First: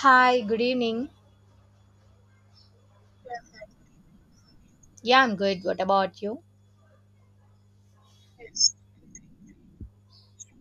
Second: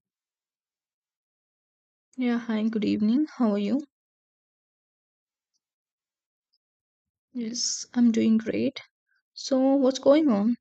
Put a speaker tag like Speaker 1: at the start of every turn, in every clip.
Speaker 1: Hi, good evening.
Speaker 2: Yeah, hi, good evening. How are you?
Speaker 1: Yeah, I'm good. What about you?
Speaker 2: Yes, I'm doing great. So, what's going on?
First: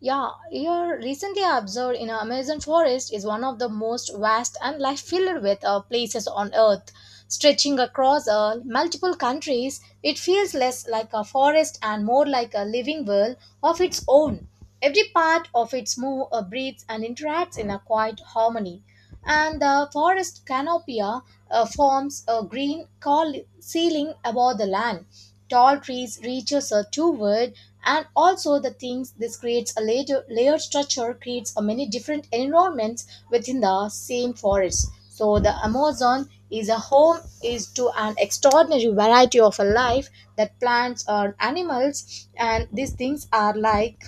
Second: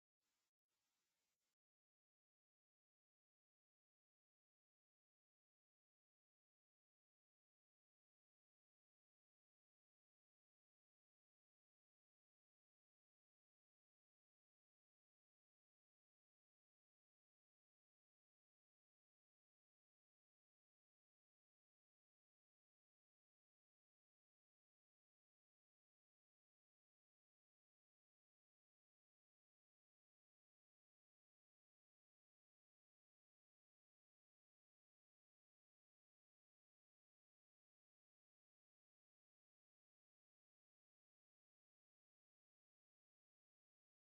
Speaker 1: Yeah, here recently I observed in Amazon forest is one of the most vast and life filled with places on earth. Stretching across multiple countries, it feels less like a forest and more like a living world of its own. Every part of its move, breathes, and interacts in a quiet harmony. And the forest canopia forms a green ceiling above the land. Tall trees reaches toward, and also the things this creates a layer, layered structure creates a many different environments within the same forest. So the Amazon is a home is to an extraordinary variety of a life that plants or animals and these things are like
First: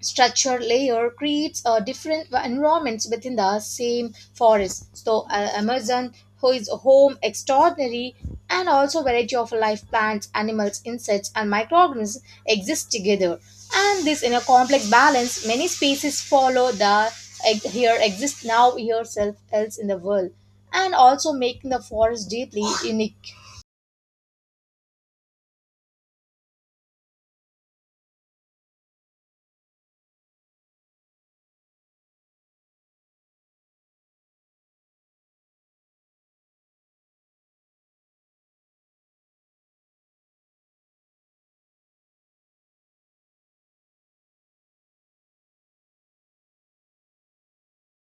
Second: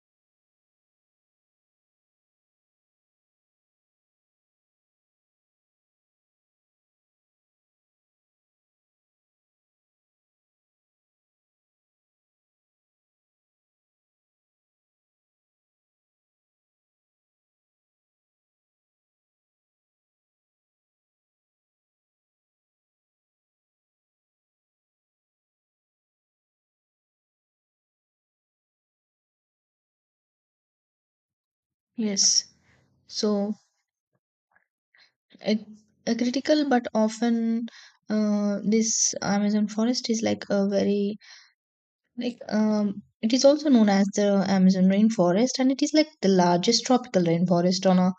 Speaker 1: structure layer creates different environments within the same forest. So Amazon, who is home extraordinary, and also variety of life plants, animals, insects, and microorganisms exist together. And this in a complex balance, many species follow the here exist now yourself else in the world, and also making the forest deeply unique.
Speaker 2: Yes. So, a, a critical but often this Amazon forest is like a very, it is also known as the Amazon rainforest, and it is like the largest tropical rainforest on our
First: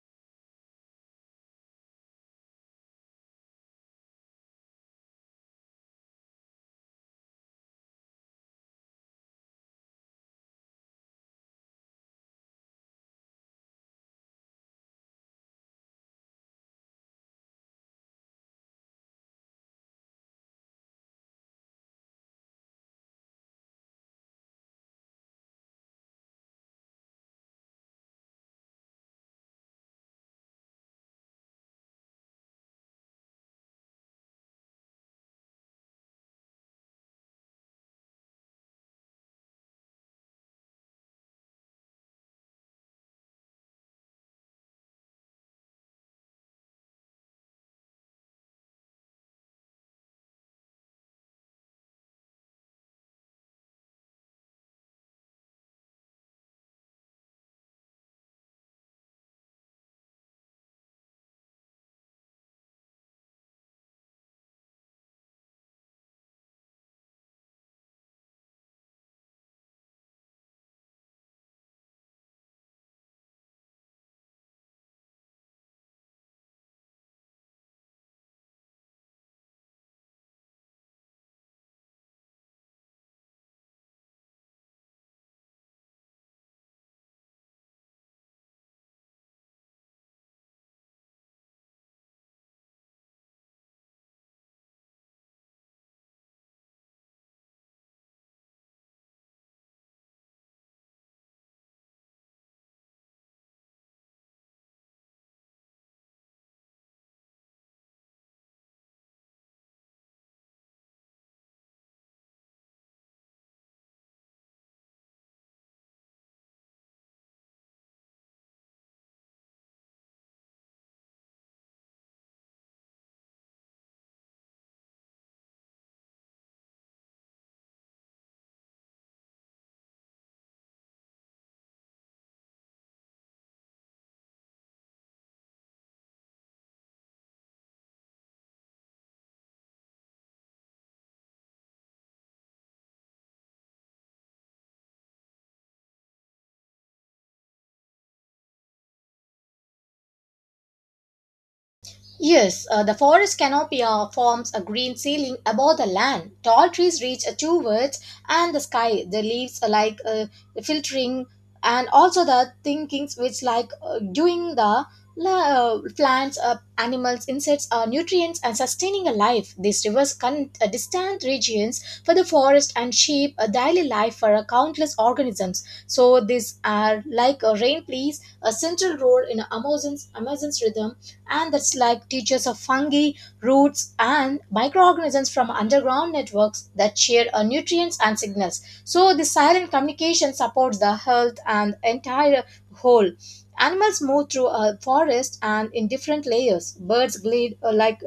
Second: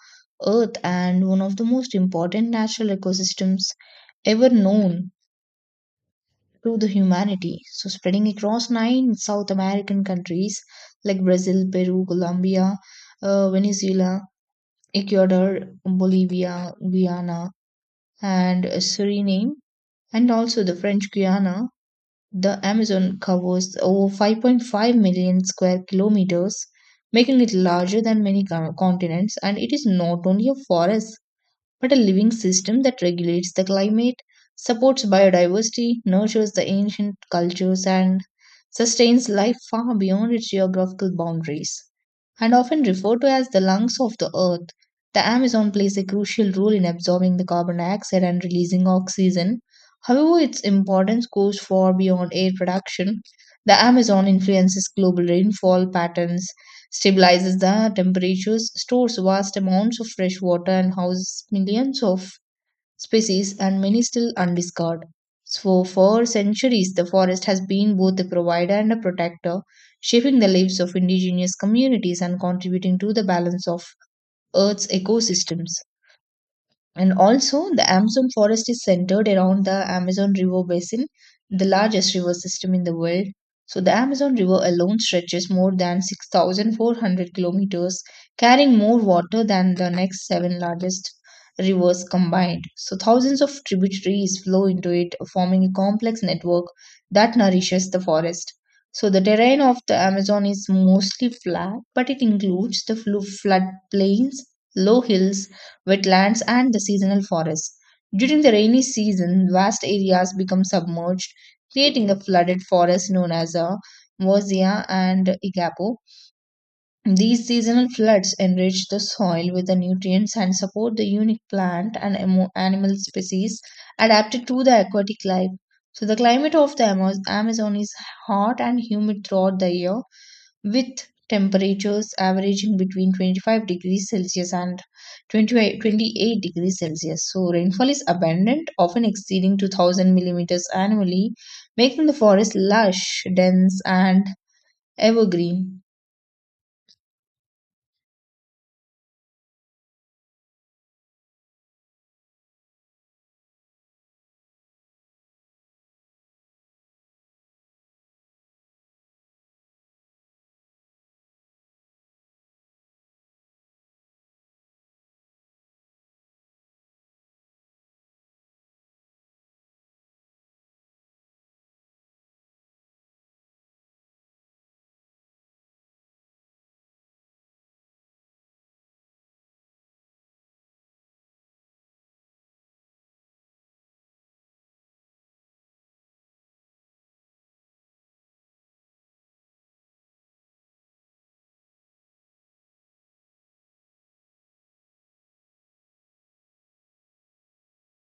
Speaker 2: earth and one of the most important natural ecosystems ever known to the humanity. So, spreading across nine South American countries like Brazil, Peru, Colombia, Venezuela, Ecuador, Bolivia, Guyana, and Suriname, and also the French Guiana. The Amazon covers over 5.5 million square kilometers, making it larger than many continents. And it is not only a forest but a living system that regulates the climate, supports biodiversity, nurtures the ancient cultures, and sustains life far beyond its geographical boundaries. And often referred to as the lungs of the earth, the Amazon plays a crucial role in absorbing the carbon dioxide and releasing oxygen. However, its importance goes far beyond air production. The Amazon influences global rainfall patterns, stabilizes the temperatures, stores vast amounts of fresh water, and houses millions of species, and many still undiscovered. So, for centuries, the forest has been both a provider and a protector, shaping the lives of indigenous communities and contributing to the balance of Earth's ecosystems. And also, the Amazon forest is centered around the Amazon River basin, the largest river system in the world. So, the Amazon River alone stretches more than 6,400 kilometers, carrying more water than the next seven largest rivers combined. So, thousands of tributaries flow into it, forming a complex network that nourishes the forest. So, the terrain of the Amazon is mostly flat, but it includes the flood plains, low hills, wetlands, and the seasonal forests. During the rainy season, vast areas become submerged, creating a flooded forest known as a Mozia and Igapo. These seasonal floods enrich the soil with the nutrients and support the unique plant and animal species adapted to the aquatic life. So, the climate of the Amazon is hot and humid throughout the year, with temperatures averaging between 25 degrees Celsius and 28 degrees Celsius. So, rainfall is abundant, often exceeding 2,000 millimeters annually, making the forest lush, dense, and evergreen.
Speaker 1: Yes, the forest canopy forms a green ceiling above the land. Tall trees reach towards and the sky. The leaves are like filtering, and also the thinkings which like doing the plants, animals, insects, nutrients, and sustaining a life. These rivers distant regions for the forest and shape a daily life for countless organisms. So these are like a rain plays a central role in Amazon's rhythm and that's like teachers of fungi, roots, and microorganisms from underground networks that share nutrients and signals. So the silent communication supports the health and entire whole. Animals move through a forest and in different layers.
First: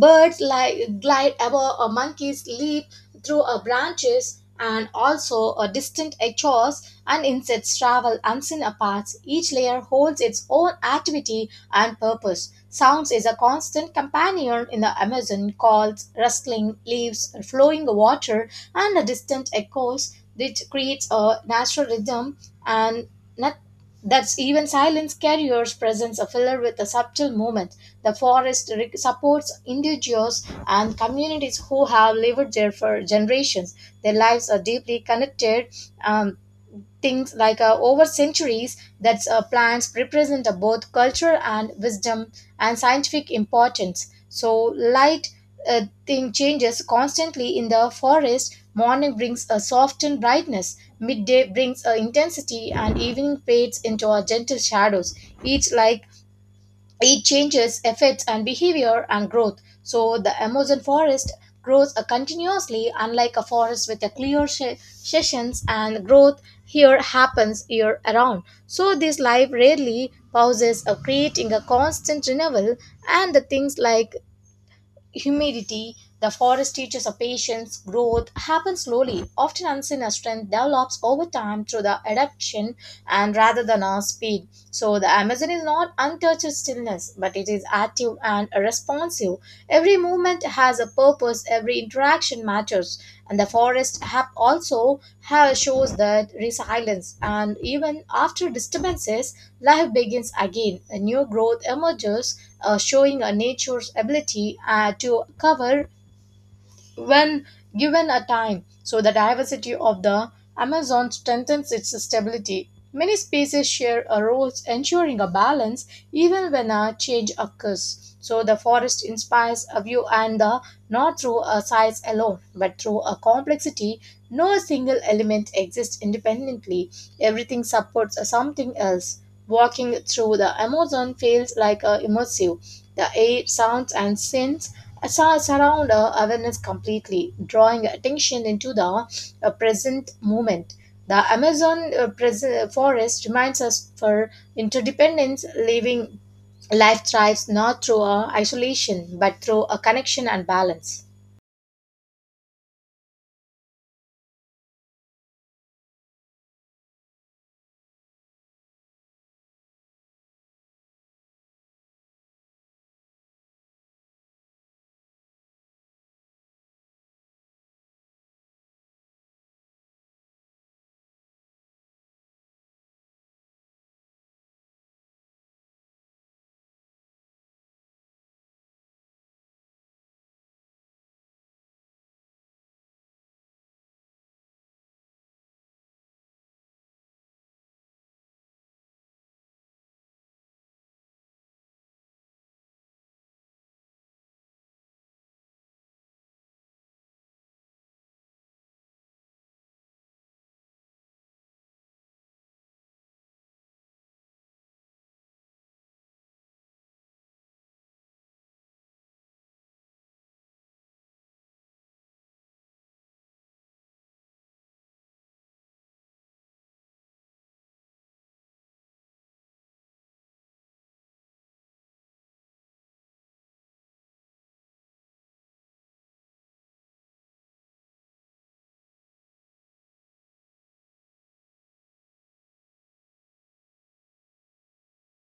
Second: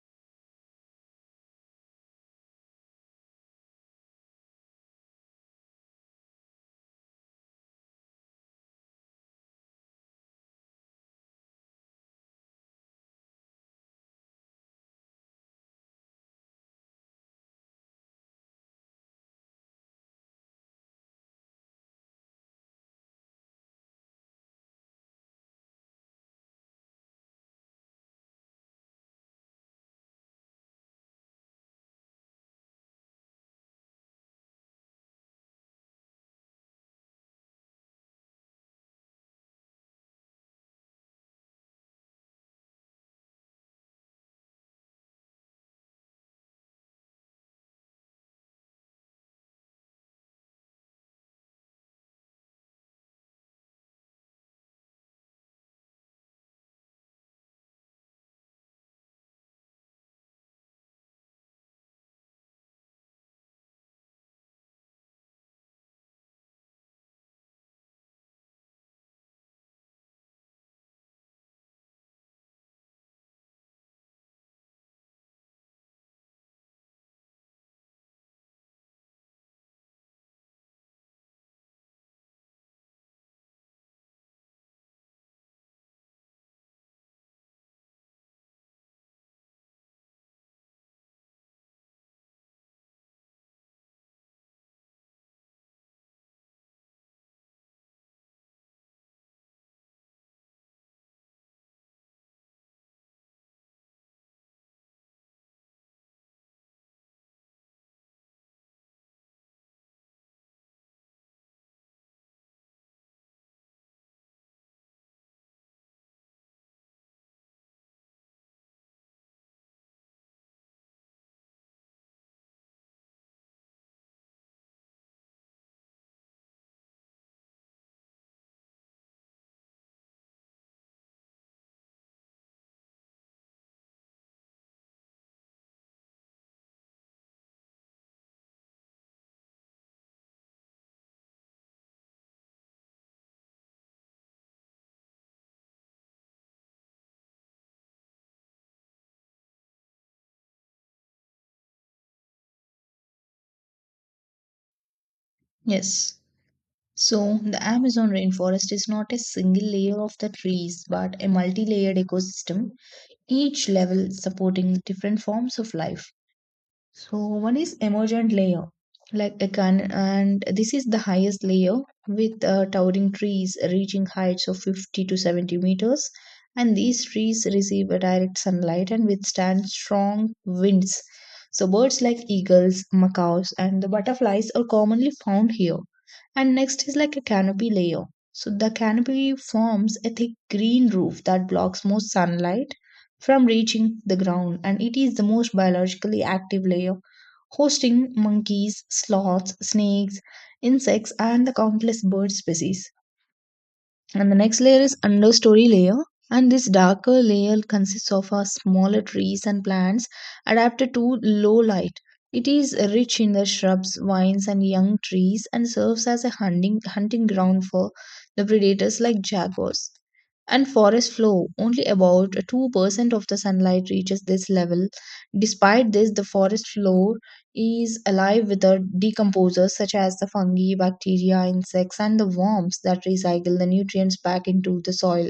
Speaker 1: Birds like glide above or monkeys leap through a branches and also a distant echoes and insects travel unseen paths. Each layer holds its own activity and purpose. Sounds is a constant companion in the Amazon calls rustling leaves, flowing water, and the distant echoes, which creates a natural rhythm and not, that's even silence carriers presence a filler with a subtle movement. The forest supports individuals and communities who have lived there for generations. Their lives are deeply connected. Um, things like over centuries that plants represent both culture and wisdom and scientific importance. So light thing changes constantly in the forest. Morning brings a softened brightness, midday brings a intensity, and evening fades into a gentle shadows. Each like it changes affects and behavior and growth so the amazon forest grows continuously unlike a forest with a clear sessions and growth here happens year around so this life rarely pauses of creating a constant renewal and the things like humidity, the forest teaches a patience. Growth happens slowly, often unseen as strength develops over time through the adaptation and rather than our speed. So the Amazon is not untouched stillness, but it is active and responsive. Every movement has a purpose, every interaction matters. And the forest have also have shows that resilience and even after disturbances, life begins again. A new growth emerges showing a nature's ability to cover when given a time. So the diversity of the Amazon strengthens its stability. Many species share a role ensuring a balance even when a change occurs. So the forest inspires a view and the not through a size alone, but through a complexity. No single element exists independently. Everything supports something else. Walking through the Amazon feels like a immersive. The air, sounds, and scents surround our awareness completely, drawing attention into the present moment. The Amazon forest reminds us for interdependence, living life thrives not through isolation but through a connection and balance.
Speaker 2: Yes. So, the Amazon rainforest is not a single layer of the trees but a multi layered ecosystem, each level supporting different forms of life. So one is emergent layer, like a can, and this is the highest layer with towering trees reaching heights of 50 to 70 meters. And these trees receive a direct sunlight and withstand strong winds. So birds like eagles, macaws, and the butterflies are commonly found here. And next is like a canopy layer. So the canopy forms a thick green roof that blocks most sunlight from reaching the ground, and it is the most biologically active layer, hosting monkeys, sloths, snakes, insects, and the countless bird species. And the next layer is understory layer, and this darker layer consists of a smaller trees and plants adapted to low light. It is rich in the shrubs, vines and young trees and serves as a hunting ground for the predators like jaguars. And forest floor, only about 2% of the sunlight reaches this level. Despite this, the forest floor is alive with the decomposers such as the fungi, bacteria, insects, and the worms that recycle the nutrients back into the soil.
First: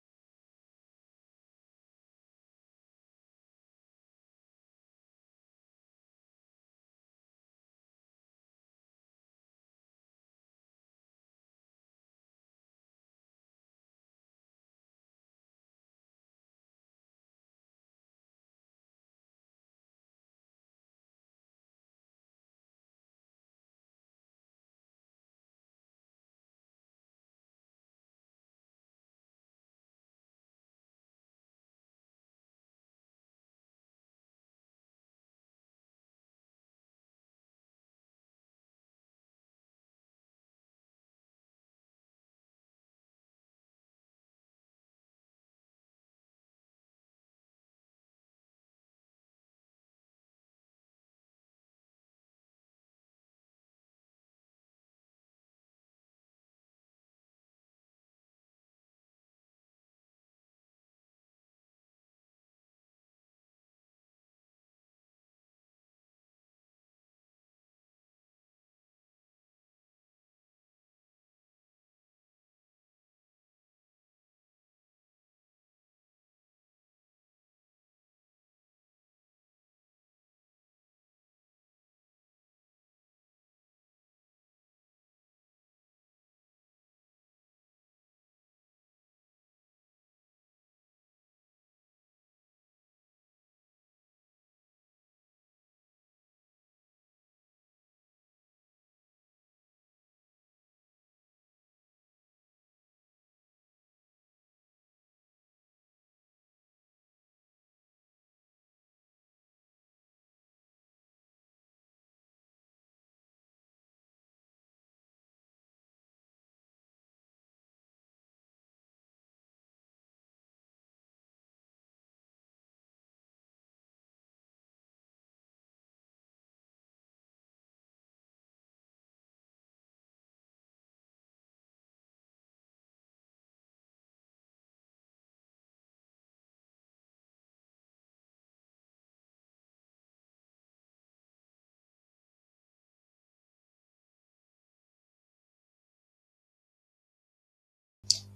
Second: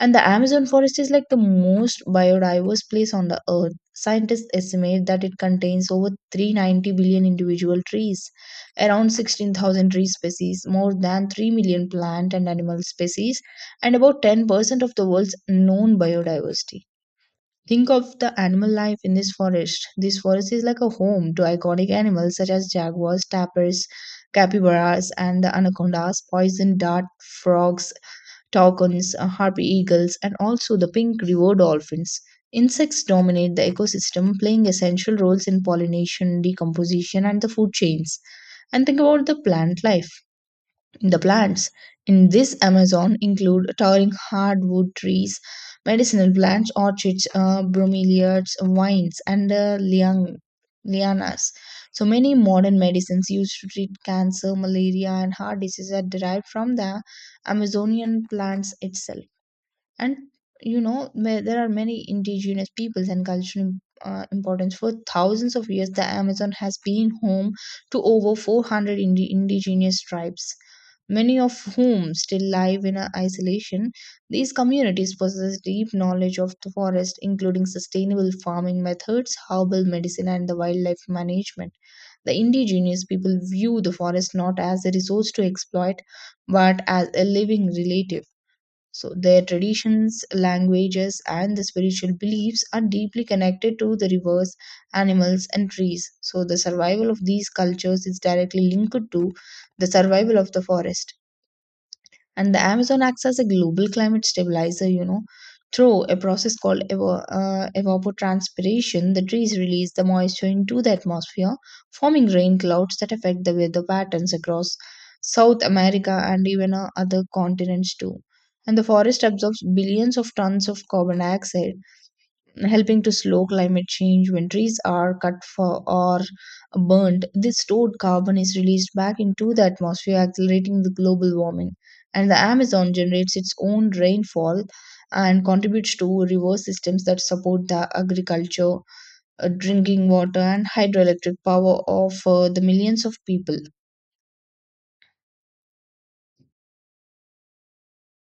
Speaker 2: And the Amazon forest is like the most biodiverse place on the earth. Scientists estimate that it contains over 390 billion individual trees, around 16,000 tree species, more than 3 million plant and animal species, and about 10% of the world's known biodiversity. Think of the animal life in this forest. This forest is like a home to iconic animals such as jaguars, tapirs, capybaras, and the anacondas, poison dart frogs, toucans, harpy eagles, and also the pink river dolphins. Insects dominate the ecosystem, playing essential roles in pollination, decomposition, and the food chains. And think about the plant life. The plants in this Amazon include towering hardwood trees, medicinal plants, orchids, bromeliads, vines, and lianas. So many modern medicines used to treat cancer, malaria, and heart disease are derived from the Amazonian plants itself. And there are many indigenous peoples and cultural importance. For thousands of years, the Amazon has been home to over 400 indigenous tribes, many of whom still live in isolation. These communities possess deep knowledge of the forest, including sustainable farming methods, herbal medicine, and the wildlife management. The indigenous people view the forest not as a resource to exploit, but as a living relative. So their traditions, languages, and the spiritual beliefs are deeply connected to the rivers, animals, and trees. So the survival of these cultures is directly linked to the survival of the forest. And the Amazon acts as a global climate stabilizer, you know. Through a process called evapotranspiration, the trees release the moisture into the atmosphere, forming rain clouds that affect the weather patterns across South America and even other continents too. And the forest absorbs billions of tons of carbon dioxide, helping to slow climate change. When trees are cut for or burnt, this stored carbon is released back into the atmosphere, accelerating the global warming. And the Amazon generates its own rainfall and contributes to river systems that support the agriculture, drinking water and hydroelectric power of the millions of people.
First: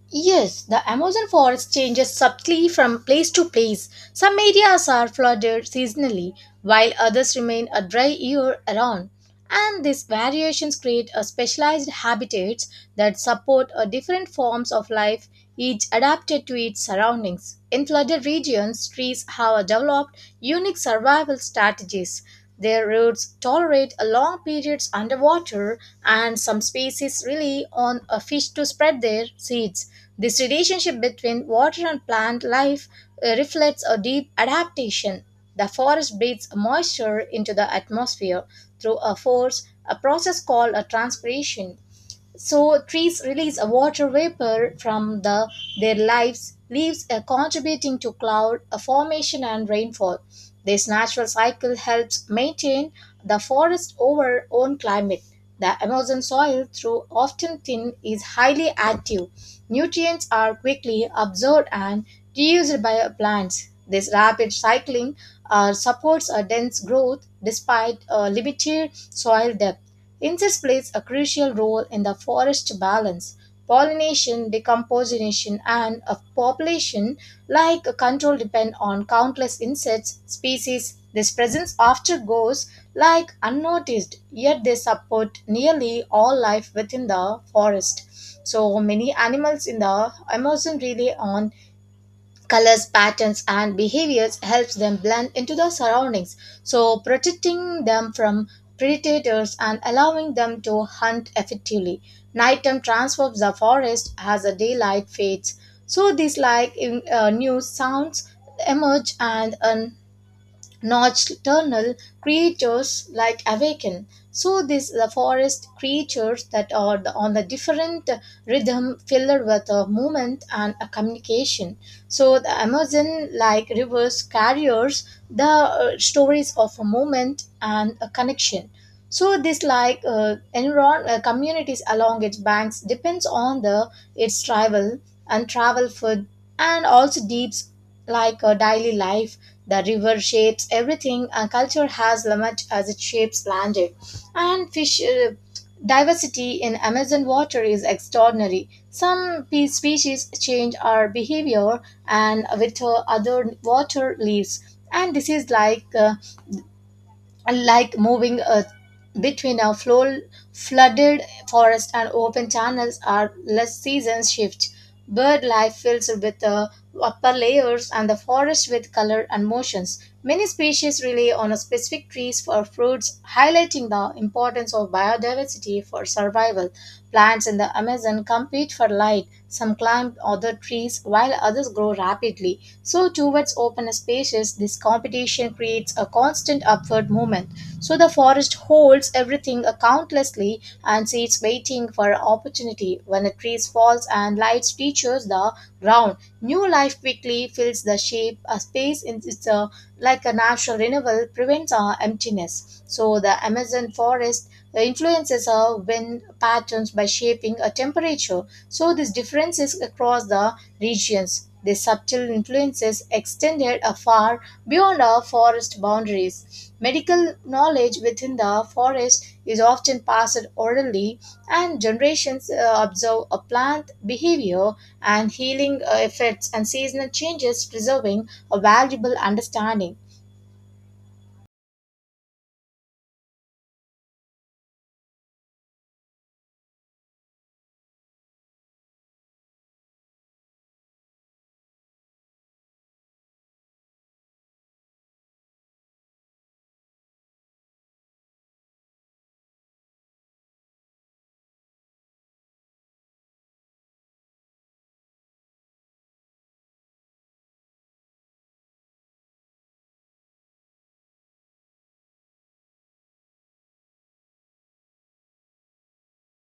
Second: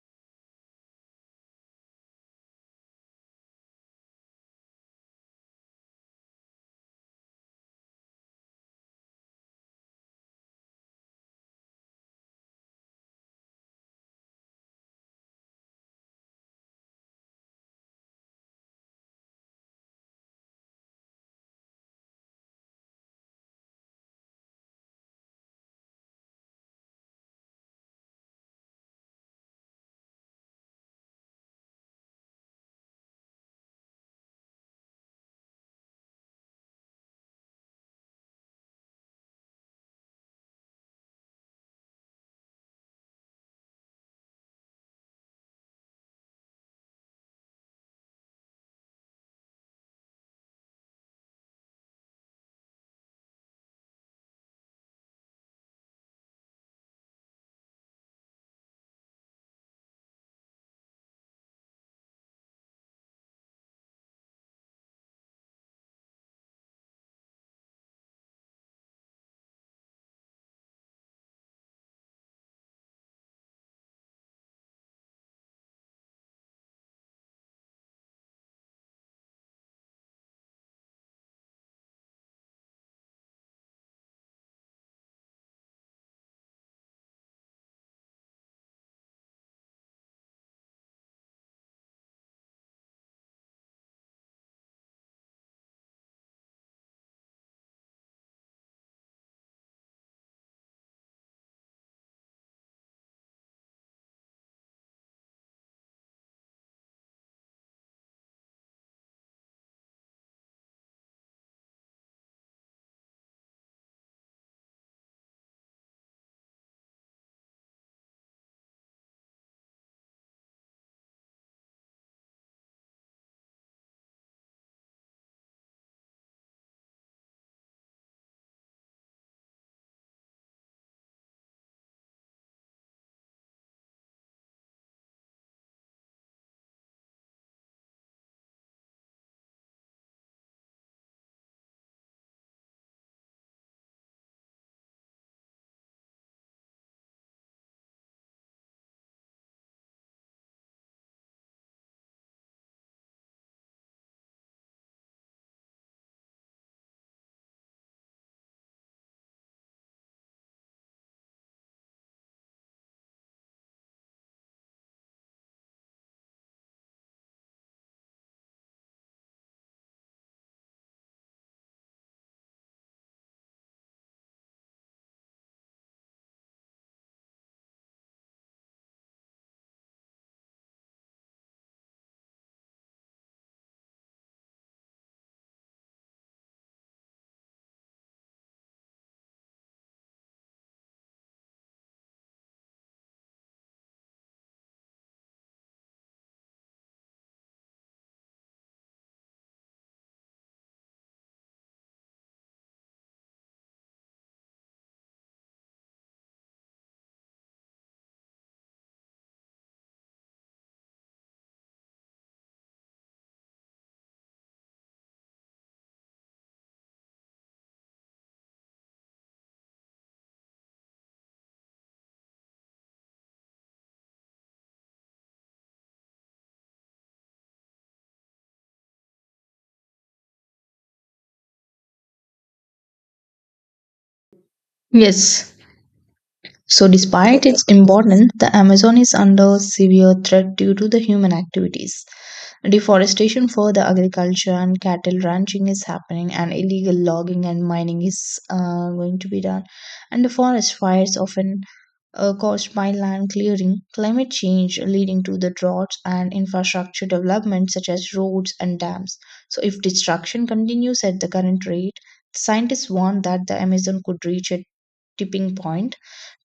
Speaker 1: Yes, the Amazon forest changes subtly from place to place. Some areas are flooded seasonally, while others remain a dry year around. And these variations create a specialized habitats that support a different forms of life each adapted to its surroundings. In flooded regions, trees have developed unique survival strategies. Their roots tolerate long periods underwater, and some species rely on a fish to spread their seeds. This relationship between water and plant life reflects a deep adaptation. The forest breathes moisture into the atmosphere through a process called a transpiration. So trees release a water vapor from the their lives leaves contributing to cloud formation and rainfall. This natural cycle helps maintain the forest over own climate. The Amazon soil, through often thin, is highly active. Nutrients are quickly absorbed and reused by plants. This rapid cycling supports a dense growth despite a limited soil depth. Insects plays a crucial role in the forest balance, pollination, decomposition, and a population like a control depend on countless insects species. This presence often goes like unnoticed, yet they support nearly all life within the forest. So many animals in the Amazon rely on colors patterns and behaviors helps them blend into the surroundings so protecting them from predators and allowing them to hunt effectively nighttime transforms the forest as the daylight fades so these like new sounds emerge and an nocturnal creatures like awaken. So these the forest creatures that are on the different rhythm filled with a movement and a communication. So the Amazon like rivers carriers the stories of a movement and a connection so this like enron communities along its banks depends on the its travel and travel food and also deeps like daily life the river shapes everything and culture has much as it shapes land it. And fish diversity in amazon water is extraordinary some species change our behavior and with other water leaves and this is like moving between flooded forest and open channels are less seasons shift. Bird life fills with the upper layers and the forest with color and motions. Many species rely on a specific trees for fruits, highlighting the importance of biodiversity for survival. Plants in the Amazon compete for light. Some climb other trees while others grow rapidly. So, towards open spaces, this competition creates a constant upward movement. So, the forest holds everything accountlessly and sits waiting for an opportunity. When a tree falls and light reaches the ground, new life quickly fills the shape. A space in it's a, like a natural renewal prevents our emptiness. So, the Amazon forest the influences are wind patterns by shaping a temperature, so these differences across the regions. These subtle influences extended far beyond our forest boundaries. Medical knowledge within the forest is often passed orally, and generations observe a plant behavior and healing effects and seasonal changes, preserving a valuable understanding.
Speaker 2: Yes. So, despite its importance, the Amazon is under severe threat due to the human activities. Deforestation for the agriculture and cattle ranching is happening, and illegal logging and mining is going to be done. And the forest fires often caused by land clearing, climate change leading to the droughts, and infrastructure development such as roads and dams. So, if destruction continues at the current rate, scientists warn that the Amazon could reach a tipping point,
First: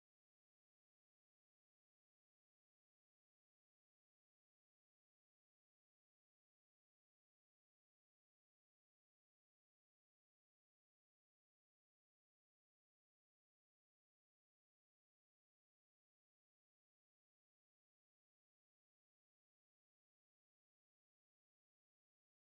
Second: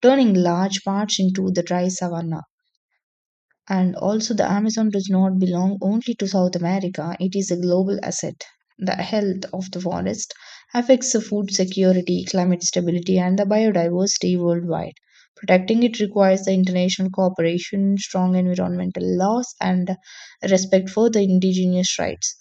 Speaker 2: turning large parts into the dry savanna. And also, the Amazon does not belong only to South America, it is a global asset. The health of the forest affects the food security, climate stability, and the biodiversity worldwide. Protecting it requires the international cooperation, strong environmental laws, and respect for the indigenous rights.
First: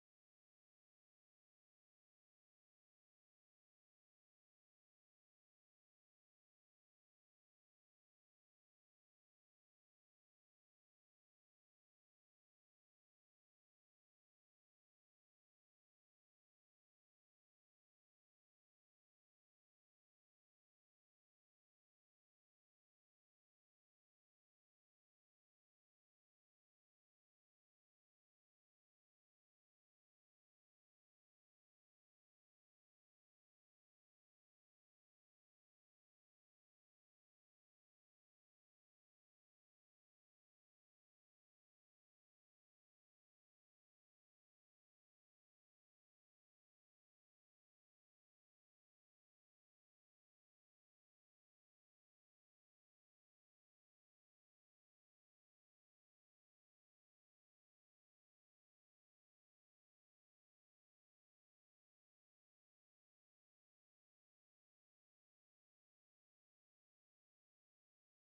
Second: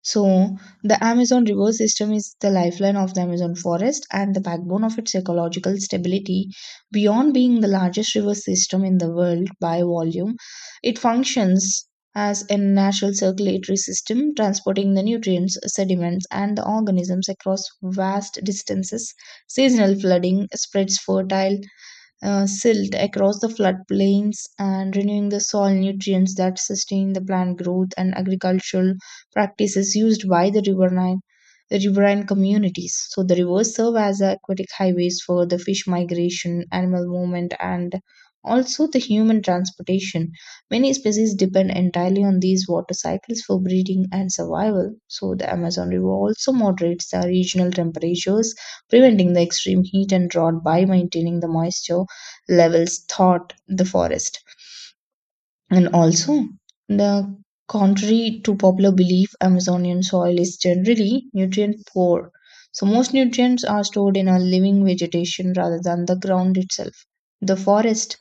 Speaker 2: So, the Amazon river system is the lifeline of the Amazon forest and the backbone of its ecological stability. Beyond being the largest river system in the world by volume, it functions as a natural circulatory system, transporting the nutrients, sediments, and the organisms across vast distances. Seasonal flooding spreads fertile silt across the floodplains and renewing the soil nutrients that sustain the plant growth and agricultural practices used by the the riverine communities. So the rivers serve as aquatic highways for the fish migration, animal movement, and also the human transportation. Many species depend entirely on these water cycles for breeding and survival. So the Amazon River also moderates the regional temperatures, preventing the extreme heat and drought by maintaining the moisture levels thought the forest. And also, the contrary to popular belief, Amazonian soil is generally nutrient poor. So, most nutrients are stored in a living vegetation rather than the ground itself. The forest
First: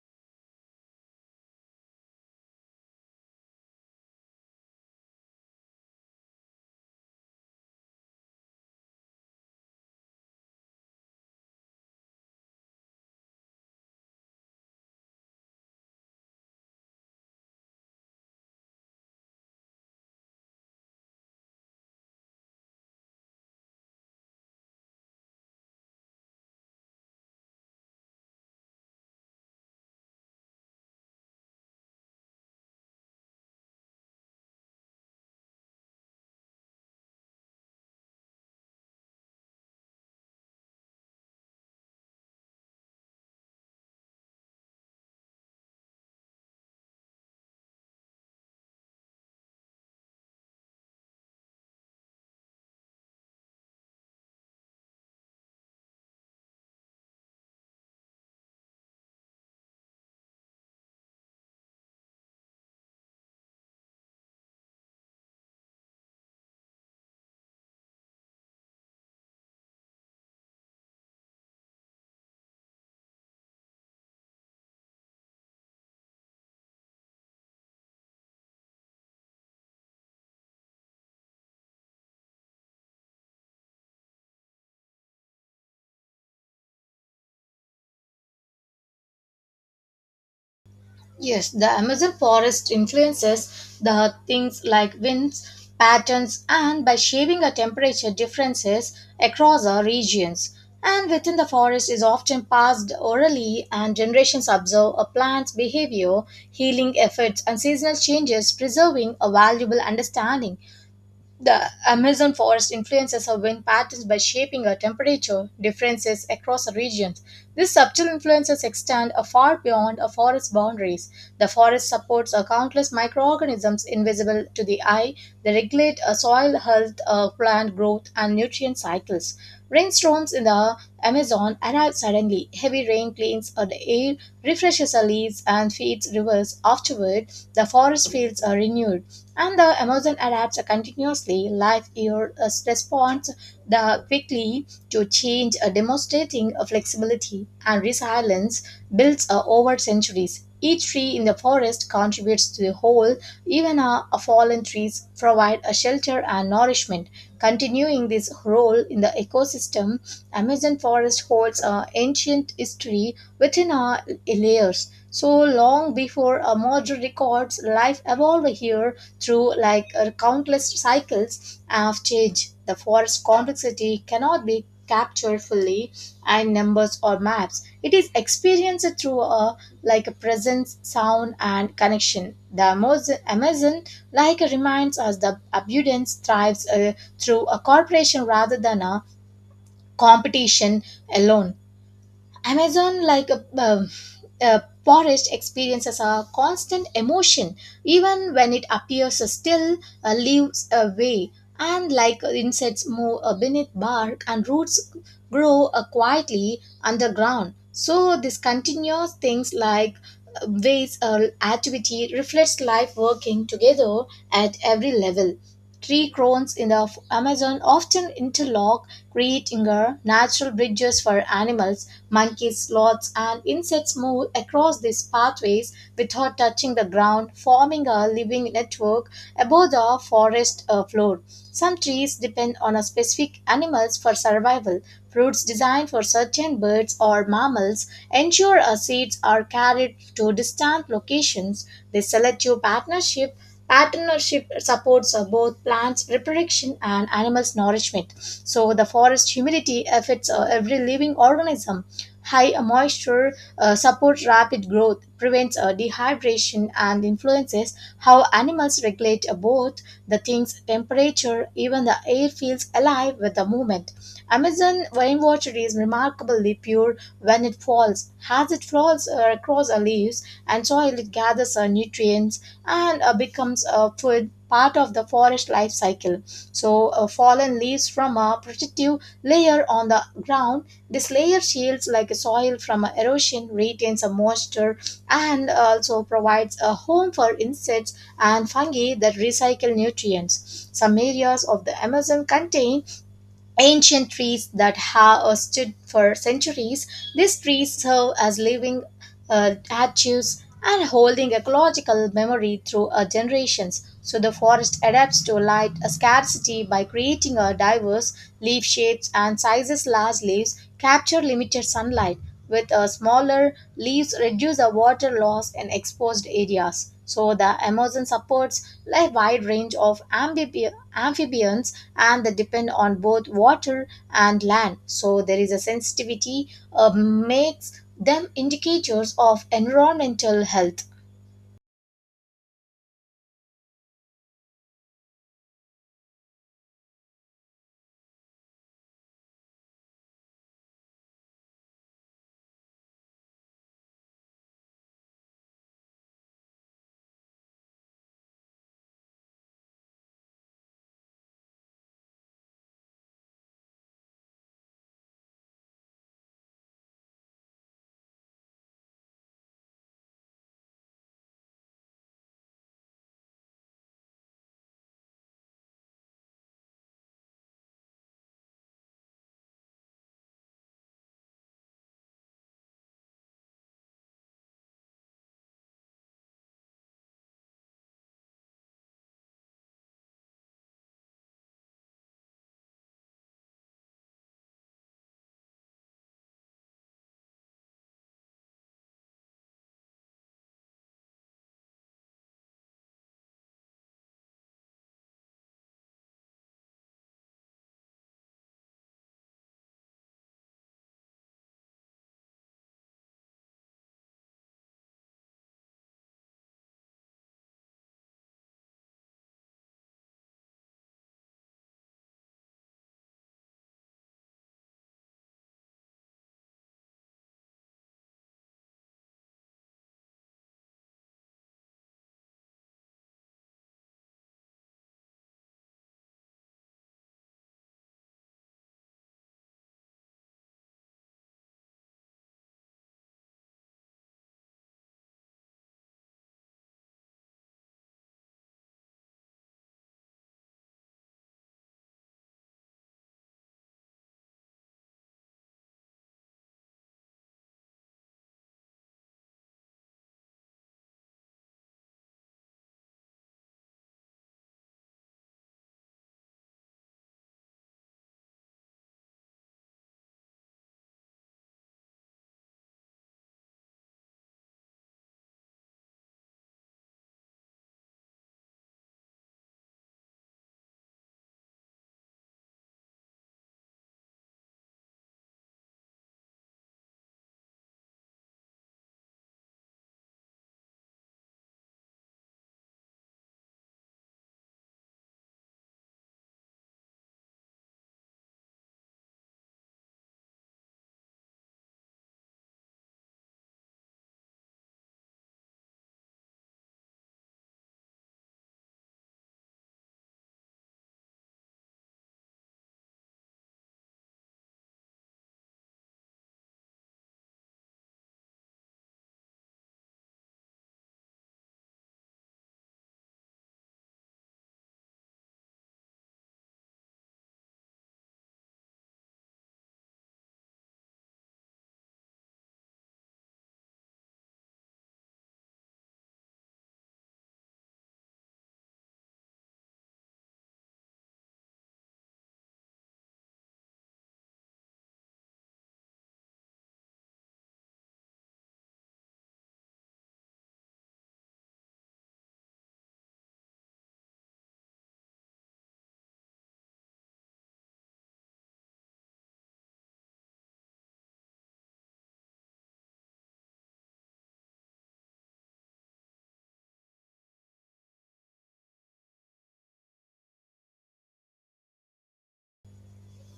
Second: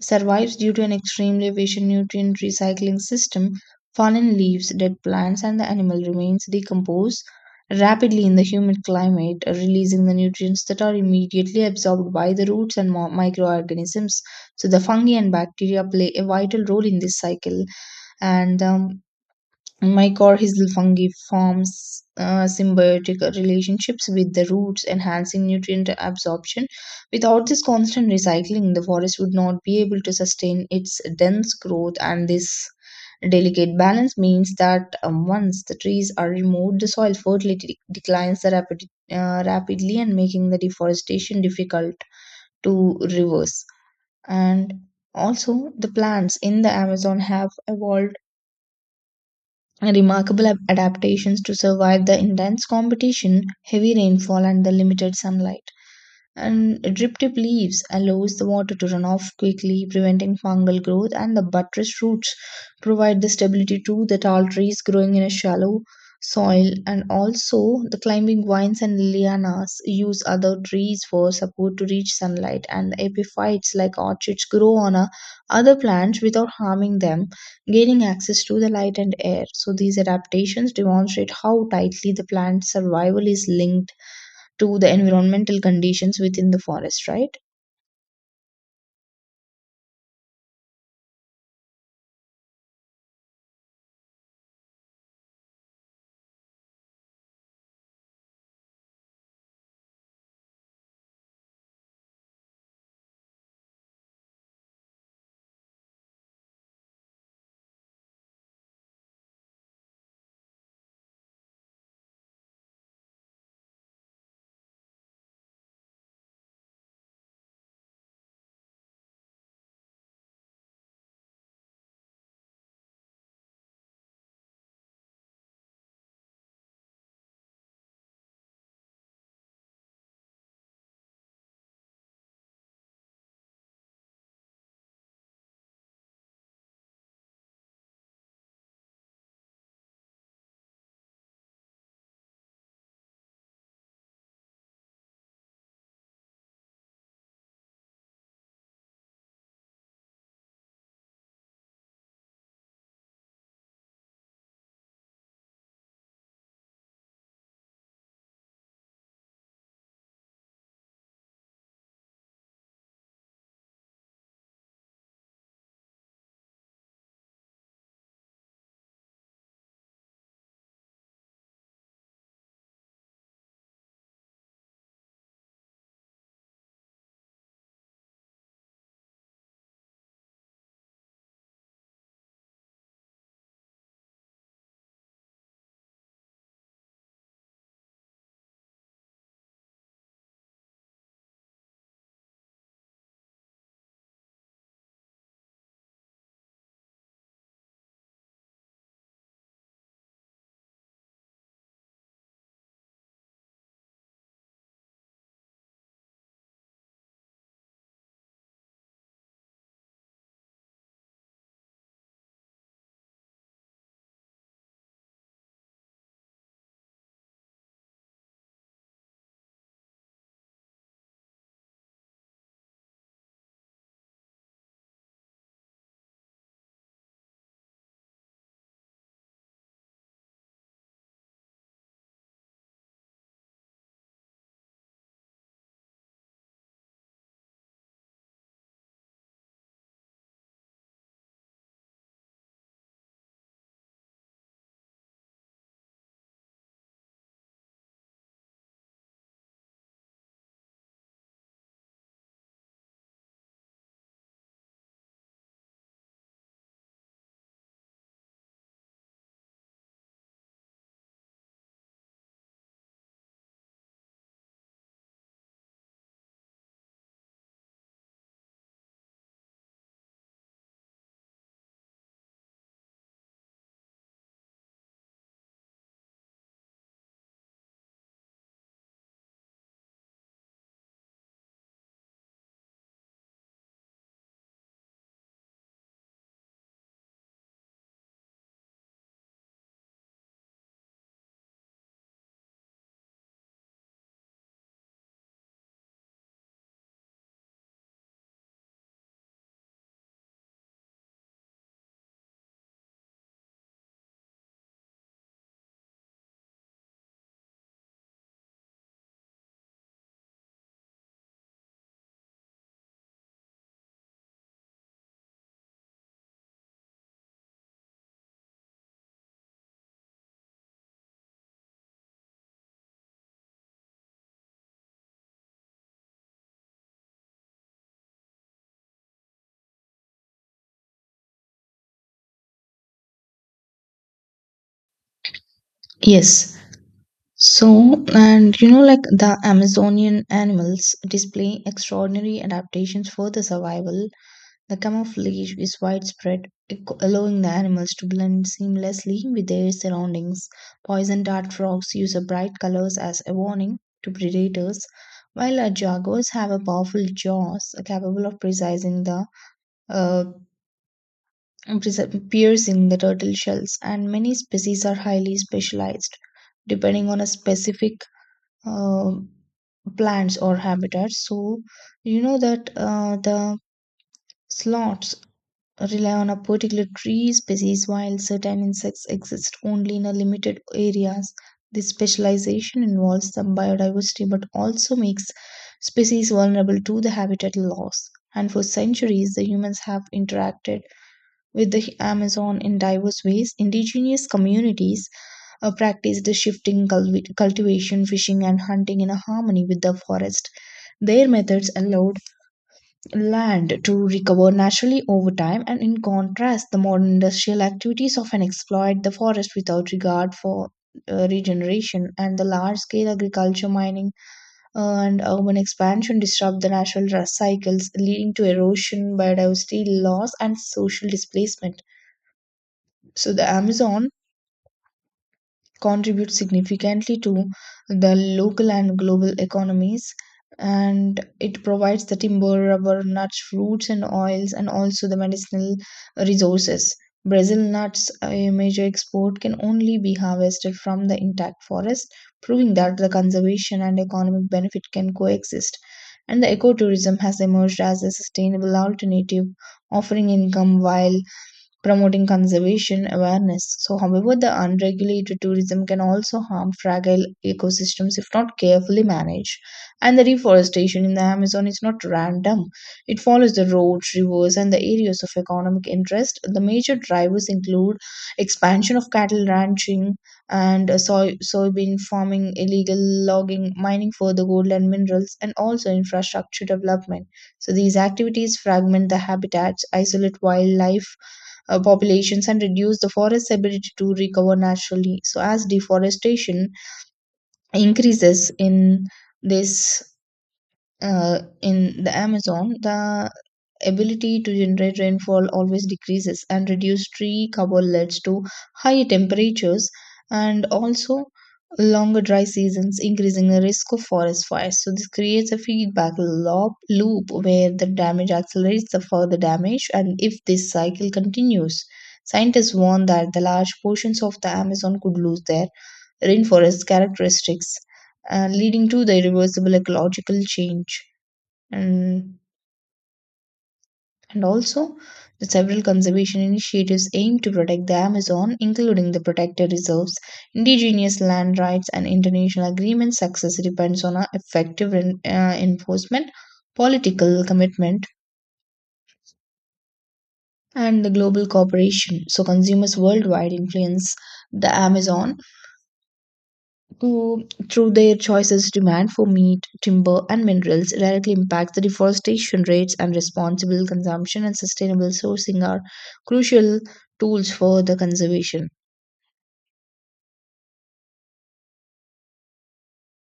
Speaker 2: survives due to an extremely efficient nutrient recycling system. Fallen leaves, dead plants, and the animal remains decompose rapidly in the humid climate, releasing the nutrients that are immediately absorbed by the roots and microorganisms. So, the fungi and bacteria play a vital role in this cycle. And Mycorrhizal fungi forms symbiotic relationships with the roots, enhancing nutrient absorption. Without this constant recycling, the forest would not be able to sustain its dense growth, and this delicate balance means that once the trees are removed, the soil fertility declines rapidly, and making the deforestation difficult to reverse. And also, the plants in the Amazon have evolved remarkable adaptations to survive the intense competition, heavy rainfall, and the limited sunlight. And drip tip leaves allows the water to run off quickly, preventing fungal growth. And the buttress roots provide the stability to the tall trees growing in a shallow soil. And also the climbing vines and lianas use other trees for support to reach sunlight. And the epiphytes like orchids grow on a other plants without harming them, gaining access to the light and air. So these adaptations demonstrate how tightly the plant's survival is linked to the environmental conditions within the forest, right?
Speaker 1: Yes, the Amazon forest influences the things like winds, patterns, and by shaping the temperature differences across our regions. And within the forest is often passed orally, and generations observe a plant's behavior, healing efforts, and seasonal changes, preserving a valuable understanding the Amazon forest influences our wind patterns by shaping our temperature differences across our regions. These subtle influences extend far beyond our forest boundaries. The forest supports our countless microorganisms invisible to the eye. They regulate our soil health, our plant growth, and nutrient cycles. Rainstorms in the Amazon arrive suddenly. Heavy rain cleans out the air, refreshes our leaves, and feeds rivers. Afterward, the forest fields are renewed and the Amazon adapts continuously. Life years responds the quickly to change, demonstrating a flexibility and resilience built over centuries. Each tree in the forest contributes to the whole. Even a fallen trees provide a shelter and nourishment. Continuing this role in the ecosystem, Amazon forest holds ancient history within our layers. So long before a modern records, life evolved here through like countless cycles of change, the forest complexity cannot be captured fully in numbers or maps. It is experienced through a like a presence, sound, and connection. The Amazon like reminds us the abundance thrives through a cooperation rather than a competition alone. Amazon, a forest, experiences a constant emotion, even when it appears still, leaves away, and like insects move beneath bark, and roots grow quietly underground. So this continuous things like ways activity reflects life working together at every level. Tree crones in the Amazon often interlock, creating a natural bridges for animals Monkeys, sloths, and insects move across these pathways without touching the ground, forming a living network above the forest floor. Some trees depend on a specific animals for survival. Fruits designed for certain birds or mammals ensure our seeds are carried to distant locations. This selective Partnership supports both plants' reproduction and animals' nourishment. So, the forest humidity affects every living organism. High moisture supports rapid growth, prevents dehydration, and influences how animals regulate both the thing's temperature. Even the air feels alive with the movement. Amazon rainwater is remarkably pure when it falls. As it flows across the leaves and soil, it gathers nutrients and becomes a food part of the forest life cycle. So, fallen leaves from a protective layer on the ground. This layer shields like a soil from a erosion, retains a moisture, and also provides a home for insects and fungi that recycle nutrients. Some areas of the Amazon contain ancient trees that have stood for centuries. These trees serve as living archives, and holding ecological memory through generations. So the forest adapts to light scarcity by creating a diverse leaf shapes and sizes. Large leaves capture limited sunlight, with smaller leaves reduce the water loss in exposed areas. So the Amazon supports a wide range of amphibians and they depend on both water and land. So there is a sensitivity makes them indicators of environmental health.
Speaker 2: Yes. So, and you know, like the Amazonian animals display extraordinary adaptations for the survival. The camouflage is widespread, allowing the animals to blend seamlessly with their surroundings. Poison dart frogs use a bright colors as a warning to predators, while jaguars have a powerful jaws capable of precising the uh, appears in the turtle shells, and many species are highly specialized depending on a specific uh, plants or habitats. So you know that the sloths rely on a particular tree species, while certain insects exist only in a limited areas. This specialization involves some biodiversity, but also makes species vulnerable to the habitat loss. And for centuries, the humans have interacted with the Amazon in diverse ways. Indigenous communities practice the shifting cultivation, fishing, and hunting in a harmony with the forest. Their methods allowed land to recover naturally over time, and in contrast, the modern industrial activities often exploit the forest without regard for regeneration. And the large scale agriculture, mining, and urban expansion disrupt the natural cycles, leading to erosion, biodiversity loss, and social displacement. So the Amazon contributes significantly to the local and global economies, and it provides the timber, rubber, nuts, fruits and oils, and also the medicinal resources. Brazil nuts, a major export, can only be harvested from the intact forest, proving that the conservation and economic benefit can coexist. And the ecotourism has emerged as a sustainable alternative, offering income while promoting conservation awareness. So, however, the unregulated tourism can also harm fragile ecosystems if not carefully managed. And the reforestation in the Amazon is not random, it follows the roads, rivers, and the areas of economic interest. The major drivers include expansion of cattle ranching and soybean farming, illegal logging, mining for the gold and minerals, and also infrastructure development. So, these activities fragment the habitats, isolate wildlife populations and reduce the forest's ability to recover naturally. So, as deforestation increases in this in the Amazon, the ability to generate rainfall always decreases, and reduced tree cover leads to high temperatures, and also longer dry seasons, increasing the risk of forest fires. So this creates a feedback loop where the damage accelerates the further damage. And if this cycle continues, scientists warn that the large portions of the Amazon could lose their rainforest characteristics, leading to the irreversible ecological change. And and also the several conservation initiatives aim to protect the Amazon, including the protected reserves, indigenous land rights, and international agreements. Success depends on a effective enforcement, political commitment, and the global cooperation. So, consumers worldwide influence the Amazon, who, through their choices, demand for meat, timber, and minerals directly impacts the deforestation rates. And responsible consumption and sustainable sourcing are crucial tools for the conservation.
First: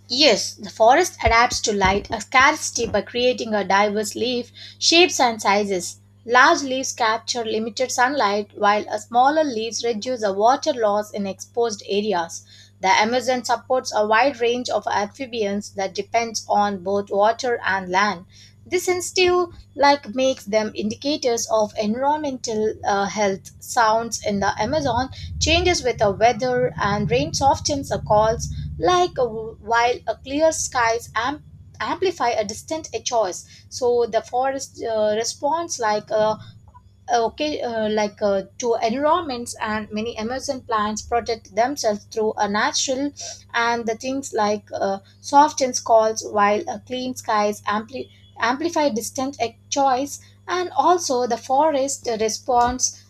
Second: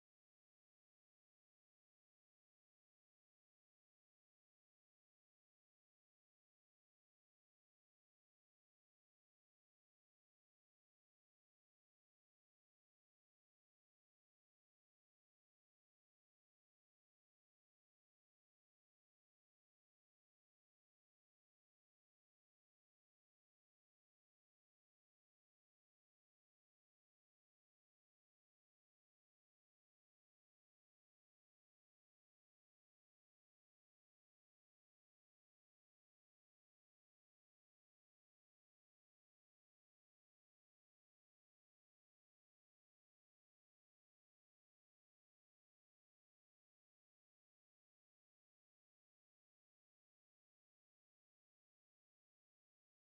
Speaker 1: Yes, the forest adapts to light a scarcity by creating a diverse leaf shapes and sizes. Large leaves capture limited sunlight while a smaller leaves reduce the water loss in exposed areas. The Amazon supports a wide range of amphibians that depends on both water and land. This instill like makes them indicators of environmental health. Sounds in the Amazon changes with the weather and rain softens the calls like a, while a clear skies amplify a distant echoes so the forest responds to environments and many amazon plants protect themselves through a natural and the things softens calls while a clean skies amplify distant echoes and also the forest responds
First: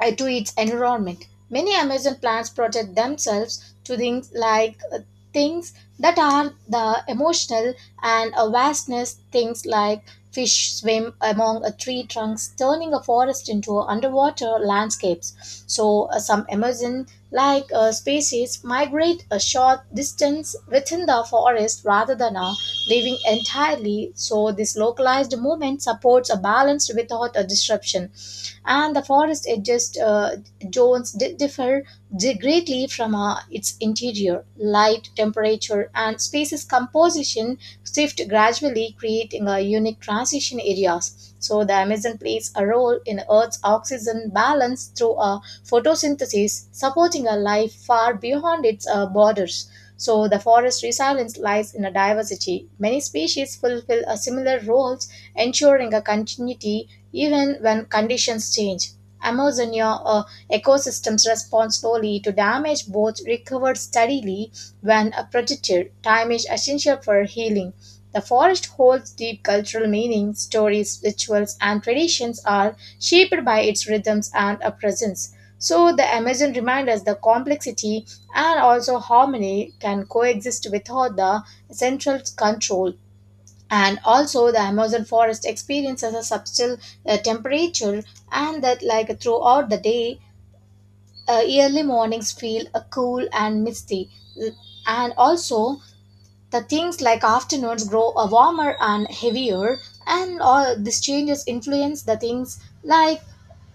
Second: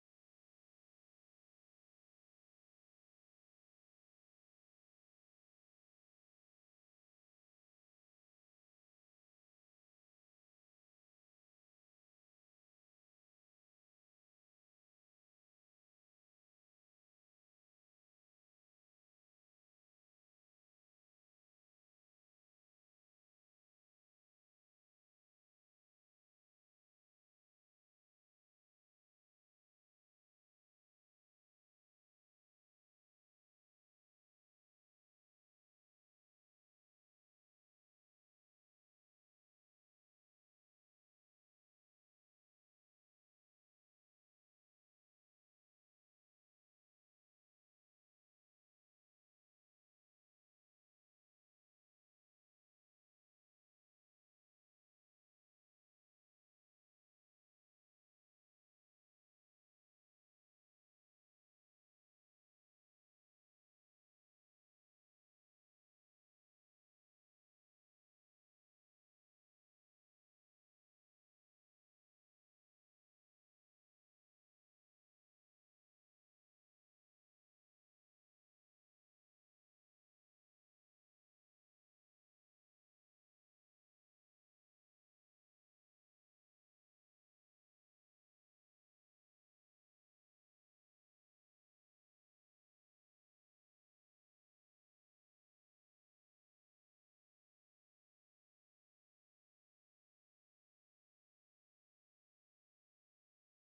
Speaker 1: to its environment. Many Amazon plants protect themselves to things like things that are the emotional and a vastness, things like fish swim among a tree trunks, turning a forest into a underwater landscapes. So some Amazon species migrate a short distance within the forest rather than living entirely. So this localized movement supports a balance without a disruption and the forest edges zones differ greatly from its interior. Light, temperature, and spaces composition shift gradually, creating a unique transition areas. So the Amazon plays a role in Earth's oxygen balance through a photosynthesis, supporting a life far beyond its borders. So the forest resilience lies in a diversity. Many species fulfill a similar roles, ensuring a continuity even when conditions change, Amazonia ecosystems respond slowly to damage, both recover steadily when protected. Time is essential for healing. The forest holds deep cultural meaning. Stories, rituals, and traditions are shaped by its rhythms and presence. So, the Amazon reminds us the complexity and also harmony can coexist without the central control and also the amazon forest experiences a subtle temperature and that like throughout the day early mornings feel cool and misty. Uh, and also the things like afternoons grow warmer and heavier and all these changes influence the things like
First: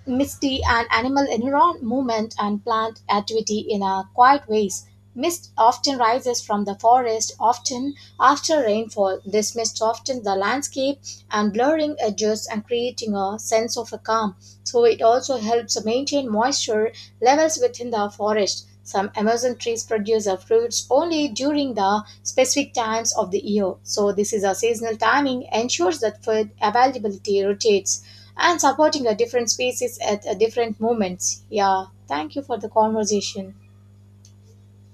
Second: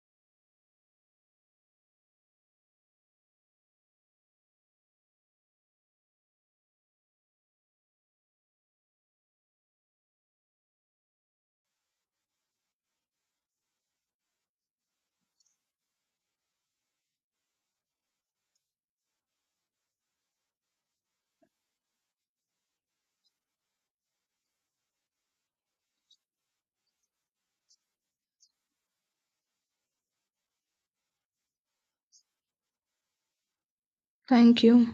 Speaker 1: misty and animal environment movement and plant activity in a quiet ways. Mist often rises from the forest, often after rainfall. This mist softens the landscape and blurring edges and creating a sense of a calm. So it also helps maintain moisture levels within the forest. Some Amazon trees produce their fruits only during the specific times of the year. So this is a seasonal timing ensures that food availability rotates and supporting a different species at a different moments. Yeah, thank you for the conversation.
Speaker 2: Thank you.